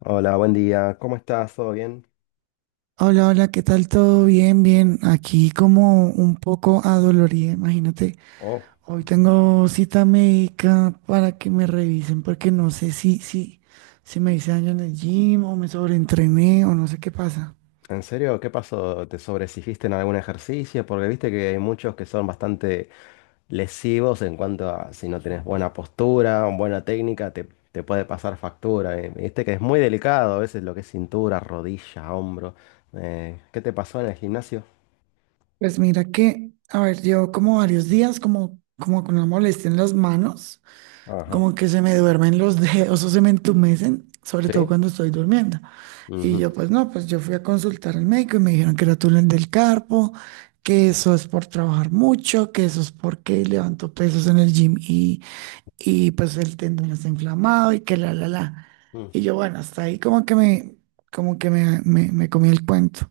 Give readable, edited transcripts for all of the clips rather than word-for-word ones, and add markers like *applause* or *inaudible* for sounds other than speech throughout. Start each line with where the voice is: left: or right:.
left: Hola, buen día. ¿Cómo estás? ¿Todo bien?
right: Hola, hola, ¿qué tal? ¿Todo bien? Bien, aquí como un poco adolorida, imagínate.
left: Oh,
right: Hoy tengo cita médica para que me revisen porque no sé si me hice daño en el gym o me sobreentrené o no sé qué pasa.
left: ¿en serio? ¿Qué pasó? ¿Te sobreexigiste en algún ejercicio? Porque viste que hay muchos que son bastante lesivos en cuanto a si no tenés buena postura, buena técnica, te puede pasar factura. Viste que es muy delicado a veces lo que es cintura, rodilla, hombro. ¿Qué te pasó en el gimnasio?
right: Pues mira que, a ver, llevo como varios días como con una molestia en las manos.
left: Ajá.
right: Como que se me duermen los dedos o se me entumecen, sobre todo
left: ¿Sí?
right: cuando estoy durmiendo. Y
left: Ujú.
right: yo, pues no, pues yo fui a consultar al médico y me dijeron que era túnel del carpo, que eso es por trabajar mucho, que eso es porque levanto pesos en el gym y pues el tendón está inflamado y que la.
left: Mm,
right: Y yo, bueno, hasta ahí como que me comí el cuento.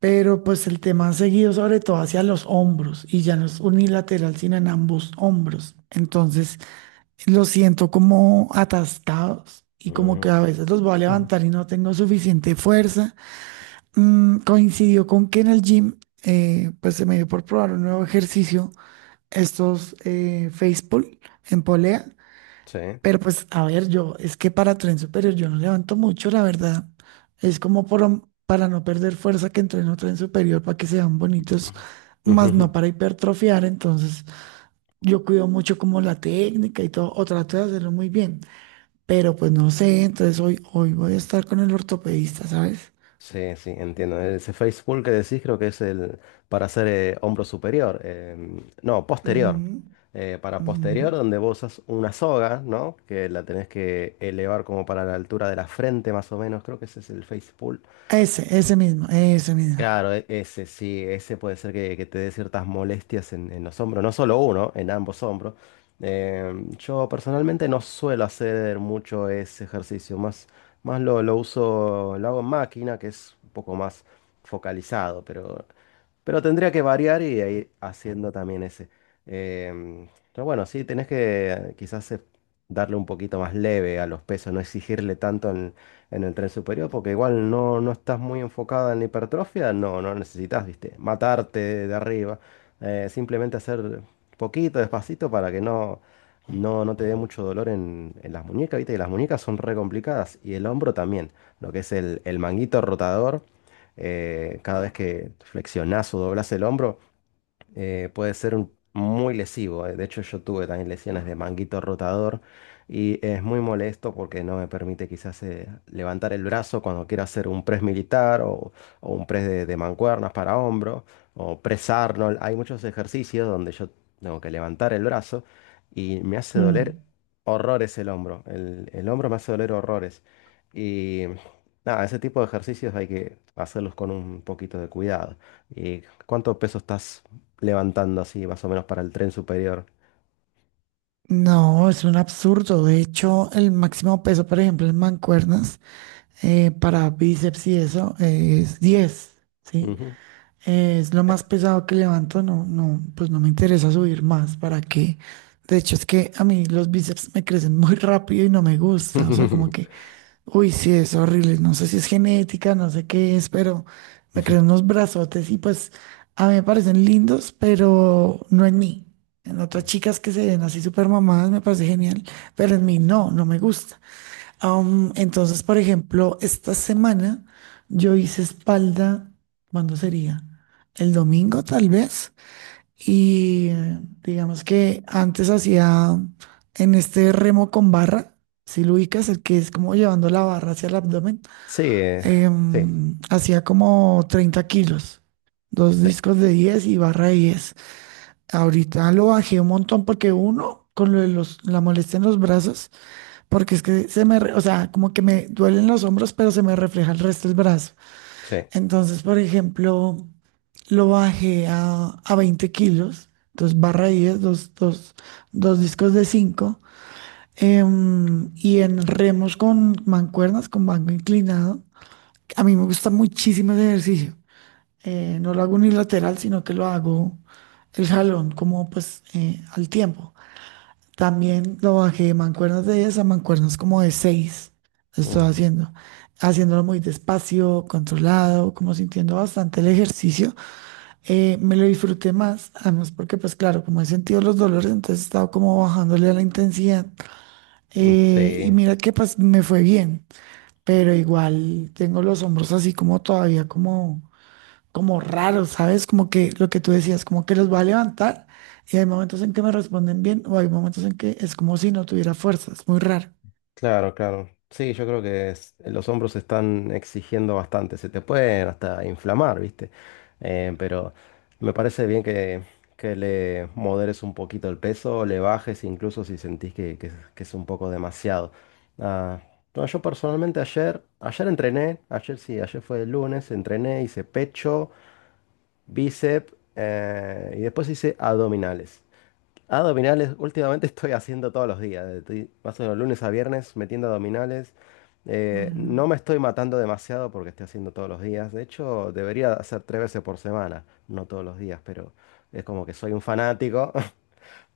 right: Pero pues el tema ha seguido sobre todo hacia los hombros y ya no es unilateral, sino en ambos hombros. Entonces, los siento como atascados y como que a veces los voy a
left: ujú.
right: levantar y no tengo suficiente fuerza. Coincidió con que en el gym, pues se me dio por probar un nuevo ejercicio, estos face pull en polea.
left: Sí.
right: Pero pues, a ver, yo, es que para tren superior yo no levanto mucho, la verdad. Es como para no perder fuerza que entreno tren superior para que sean bonitos, más no
left: *laughs*
right: para hipertrofiar. Entonces, yo cuido mucho como la técnica y todo, o trato de hacerlo muy bien, pero pues no sé, entonces hoy, hoy voy a estar con el ortopedista, ¿sabes?
left: Sí, sí, entiendo. Ese face pull que decís creo que es el para hacer hombro superior. No,
right: Ujú,
left: posterior. Para
right: ujú.
left: posterior, donde vos usas una soga, ¿no? Que la tenés que elevar como para la altura de la frente, más o menos. Creo que ese es el face pull.
right: Ese mismo, ese mismo.
left: Claro, ese sí, ese puede ser que te dé ciertas molestias en los hombros, no solo uno, en ambos hombros. Yo personalmente no suelo hacer mucho ese ejercicio, más, más lo uso, lo hago en máquina, que es un poco más focalizado, pero tendría que variar y ir haciendo también ese. Em, pero bueno, sí, tenés que quizás darle un poquito más leve a los pesos, no exigirle tanto en el tren superior, porque igual no, no estás muy enfocada en la hipertrofia, no, no necesitas, viste, matarte de arriba, simplemente hacer poquito, despacito, para que no, no, no te dé mucho dolor en las muñecas, viste, y las muñecas son re complicadas, y el hombro también, lo que es el manguito rotador, cada vez que flexionás o doblás el hombro, puede ser muy lesivo. De hecho, yo tuve también lesiones de manguito rotador y es muy molesto porque no me permite quizás levantar el brazo cuando quiero hacer un press militar o un press de mancuernas para hombro o press Arnold. Hay muchos ejercicios donde yo tengo que levantar el brazo y me hace doler
right: Mm.
left: horrores el hombro. El hombro me hace doler horrores. Y nada, ese tipo de ejercicios hay que hacerlos con un poquito de cuidado. ¿Y cuánto peso estás levantando así, más o menos, para el tren superior?
right: No, es un absurdo. De hecho, el máximo peso, por ejemplo, en mancuernas, para bíceps y eso, es 10. ¿Sí?
left: Ujú.
right: Es lo más pesado que levanto, no, no, pues no me interesa subir más, ¿para qué? De hecho, es que a mí los bíceps me crecen muy rápido y no me gusta, o sea, como
left: *laughs*
right: que... Uy, sí, es horrible. No sé si es genética, no sé qué es, pero me creo unos brazotes y pues a mí me parecen lindos, pero no en mí. En otras chicas que se ven así súper mamadas me parece genial, pero en mí no, no me gusta. Entonces, por ejemplo, esta semana yo hice espalda. ¿Cuándo sería? El domingo, tal vez. Y digamos que antes hacía en este remo con barra, si lo ubicas, el que es como llevando la barra hacia el abdomen,
left: Sí, sí,
right: hacía como 30 kilos, dos
left: sí,
right: discos de 10 y barra de 10. Ahorita lo bajé un montón porque uno, con lo de la molestia en los brazos, porque es que o sea, como que me duelen los hombros, pero se me refleja el resto del brazo.
left: sí.
right: Entonces, por ejemplo, lo bajé a 20 kilos, dos barra 10, dos discos de cinco, y en remos con mancuernas, con banco inclinado. A mí me gusta muchísimo ese ejercicio. No lo hago unilateral, sino que lo hago el jalón, como pues al tiempo. También lo bajé de mancuernas de 10 a mancuernas como de seis, lo estoy
left: Ujú.
right: haciendo, haciéndolo muy despacio, controlado, como sintiendo bastante el ejercicio. Me lo disfruté más, además porque pues claro, como he sentido los dolores, entonces he estado como bajándole a la intensidad.
left: Sí.
right: Y mira que pues me fue bien, pero igual tengo los hombros así como todavía como como raros, ¿sabes? Como que lo que tú decías, como que los va a levantar y hay momentos en que me responden bien o hay momentos en que es como si no tuviera fuerzas, muy raro.
left: Claro, claro. Sí, yo creo que los hombros se están exigiendo bastante. Se te pueden hasta inflamar, ¿viste? Pero me parece bien que le moderes un poquito el peso, le bajes incluso si sentís que, es que es un poco demasiado. Ah, no, yo personalmente ayer, ayer entrené, ayer sí, ayer fue el lunes, entrené, hice pecho, bíceps y después hice abdominales, últimamente estoy haciendo todos los días. Estoy más o menos lunes a viernes metiendo abdominales. No
right: Mm.
left: me estoy matando demasiado porque estoy haciendo todos los días. De hecho, debería hacer tres veces por semana, no todos los días, pero es como que soy un fanático. *laughs*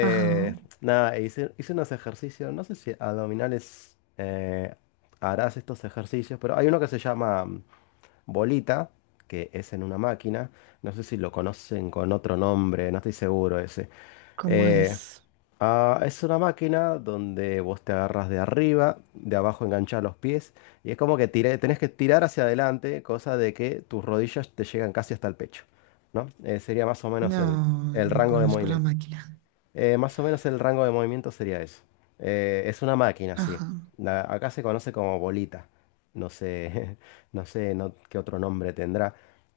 right: Ajá.
left: nada, hice unos ejercicios, no sé si abdominales harás estos ejercicios, pero hay uno que se llama bolita, que es en una máquina. No sé si lo conocen con otro nombre, no estoy seguro ese.
right: ¿Cómo
left: Eh,
right: es?
left: es una máquina donde vos te agarras de arriba, de abajo enganchás los pies y es como que tenés que tirar hacia adelante, cosa de que tus rodillas te llegan casi hasta el pecho, ¿no? Sería más o menos
right: No,
left: el
right: no
left: rango de
right: conozco la
left: movimiento.
right: máquina.
left: Más o menos el rango de movimiento sería eso. Es una máquina, sí.
right: Ajá,
left: Acá se conoce como bolita. No sé, *laughs* no sé qué otro nombre tendrá.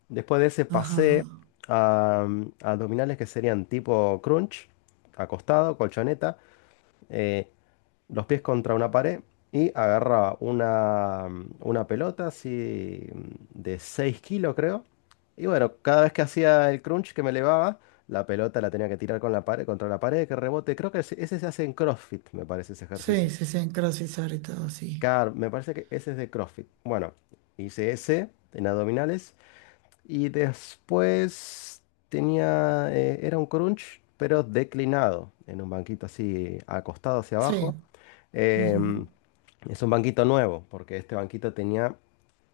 left: Después de ese
right: ajá.
left: pasé a, a abdominales que serían tipo crunch, acostado, colchoneta. Eh, los pies contra una pared y agarraba una pelota así de 6 kilos, creo. Y bueno, cada vez que hacía el crunch que me elevaba, la pelota la tenía que tirar con la pared, contra la pared, que rebote. Creo que ese se hace en CrossFit, me parece ese
right: Sí,
left: ejercicio.
right: sí, sí, en CrossFit y todo, sí.
left: Car, me parece que ese es de CrossFit. Bueno, hice ese en abdominales y después tenía, era un crunch, pero declinado, en un banquito así acostado hacia
right: Sí,
left: abajo.
right: ujú,
left: Em, es un banquito nuevo, porque este banquito tenía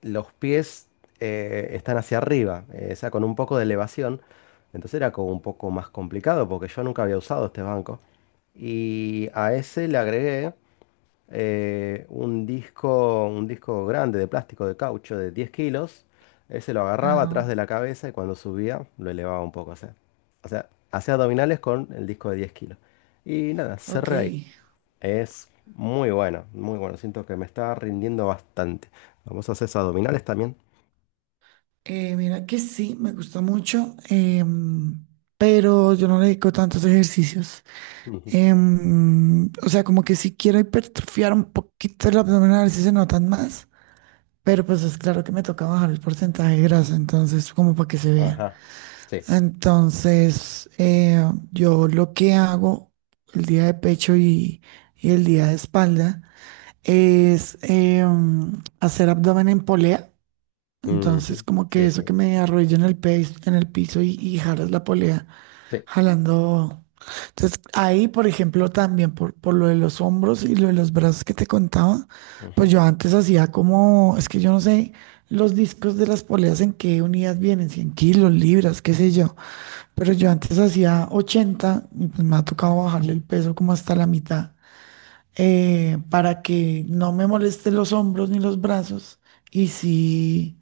left: los pies están hacia arriba, o sea, con un poco de elevación. Entonces era como un poco más complicado, porque yo nunca había usado este banco. Y a ese le agregué un disco grande de plástico de caucho de 10 kilos. Él se lo agarraba
right: ajá,
left: atrás de la cabeza y cuando subía lo elevaba un poco. O sea, hacía abdominales con el disco de 10 kilos. Y nada,
right: ok.
left: cerré ahí. Es muy bueno, muy bueno. Siento que me está rindiendo bastante. Vamos a hacer abdominales también.
right: Mira que sí, me gusta mucho, pero yo no le dedico tantos ejercicios.
left: Ujú.
right: O sea, como que si quiero hipertrofiar un poquito el abdomen a ver si se notan más, pero pues es claro que me toca bajar el porcentaje de grasa, entonces como para que se vea.
left: Ajá. Sí.
right: Entonces, yo lo que hago el día de pecho y el día de espalda es hacer abdomen en polea. Entonces,
left: Ujú.
right: como que
left: Sí,
right: eso que
left: sí.
right: me arrodillo en en el piso y jaras la polea.
left: Sí.
right: Jalando. Entonces, ahí, por ejemplo, también por lo de los hombros y lo de los brazos que te contaba,
left: Ujú.
right: pues yo antes hacía como, es que yo no sé los discos de las poleas en qué unidas vienen, 100 kilos, libras, qué sé yo, pero yo antes hacía 80, y pues me ha tocado bajarle el peso como hasta la mitad, para que no me moleste los hombros ni los brazos y sí,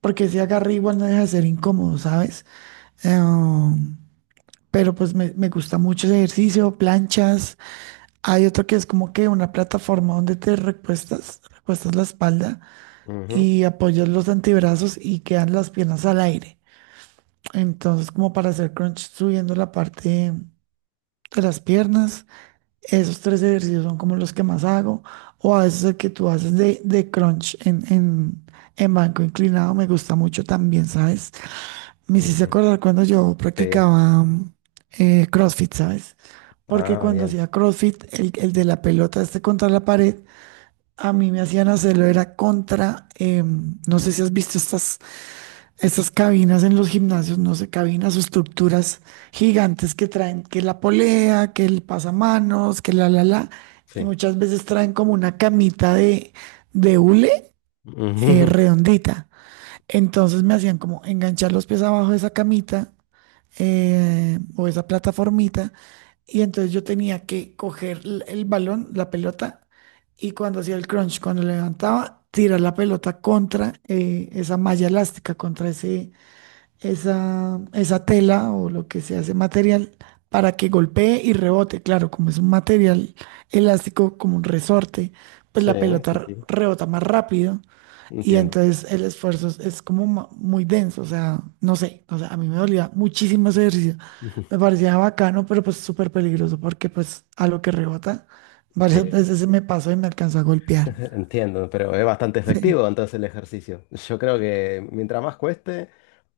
right: porque ese agarre igual no deja de ser incómodo, ¿sabes? Em, pero pues me gusta mucho ese ejercicio, planchas. Hay otro que es como que una plataforma donde te recuestas, recuestas la espalda
left: Ujú.
right: y apoyas los antebrazos y quedan las piernas al aire. Entonces, como para hacer crunch subiendo la parte de las piernas. Esos tres ejercicios son como los que más hago. O a veces el que tú haces de crunch en banco inclinado me gusta mucho también, ¿sabes? Me hiciste
left: Ujú.
right: acordar cuando yo
left: Sí.
right: practicaba CrossFit, ¿sabes? Porque
left: Ah,
right: cuando
left: bien.
right: hacía CrossFit, el de la pelota este contra la pared, a mí me hacían hacerlo, era contra, no sé si has visto estas cabinas en los gimnasios, no sé, cabinas o estructuras gigantes que traen, que la polea, que el pasamanos, que la, y
left: Sí.
right: muchas veces traen como una camita de hule
left: Ujú. *laughs*
right: redondita. Entonces me hacían como enganchar los pies abajo de esa camita, o esa plataformita, y entonces yo tenía que coger el balón, la pelota, y cuando hacía el crunch, cuando levantaba, tirar la pelota contra esa malla elástica, contra esa tela o lo que sea, ese material, para que golpee y rebote. Claro, como es un material elástico, como un resorte, pues
left: Sí,
right: la pelota
left: sí, sí.
right: rebota más rápido y
left: Entiendo.
right: entonces el esfuerzo es como muy denso, o sea, no sé, o sea, a mí me dolía muchísimo ese ejercicio. Me
left: *laughs*
right: parecía bacano, pero pues súper peligroso porque pues a lo que rebota, varias
left: Sí,
right: veces se me pasó y me alcanzó a golpear.
left: *laughs* entiendo, pero es bastante
right: Sí.
left: efectivo entonces el ejercicio. Yo creo que mientras más cueste,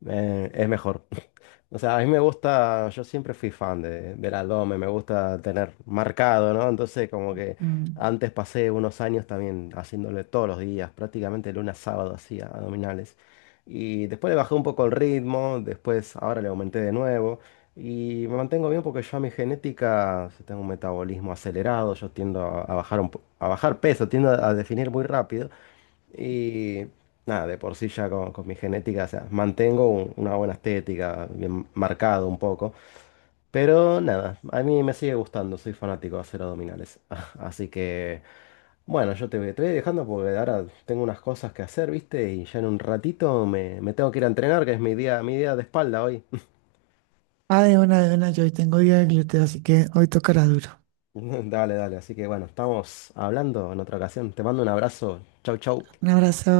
left: es mejor. *laughs* O sea, a mí me gusta, yo siempre fui fan de, del abdomen, me gusta tener marcado, ¿no? Entonces como que
right: Mm.
left: antes pasé unos años también haciéndole todos los días, prácticamente lunes a sábado hacía abdominales. Y después le bajé un poco el ritmo, después ahora le aumenté de nuevo. Y me mantengo bien porque yo a mi genética yo tengo un metabolismo acelerado, yo tiendo a bajar a bajar peso, tiendo a definir muy rápido. Y nada, de por sí ya con mi genética, o sea, mantengo una buena estética, bien marcado un poco. Pero nada, a mí me sigue gustando, soy fanático de hacer abdominales. *laughs* Así que, bueno, yo te, te voy dejando porque ahora tengo unas cosas que hacer, ¿viste? Y ya en un ratito me, me tengo que ir a entrenar, que es mi día de espalda hoy.
right: Ah, de una, yo hoy tengo día de glúteo, así que hoy tocará duro.
left: *laughs* Dale, dale. Así que bueno, estamos hablando en otra ocasión. Te mando un abrazo. Chau, chau.
right: Un abrazo.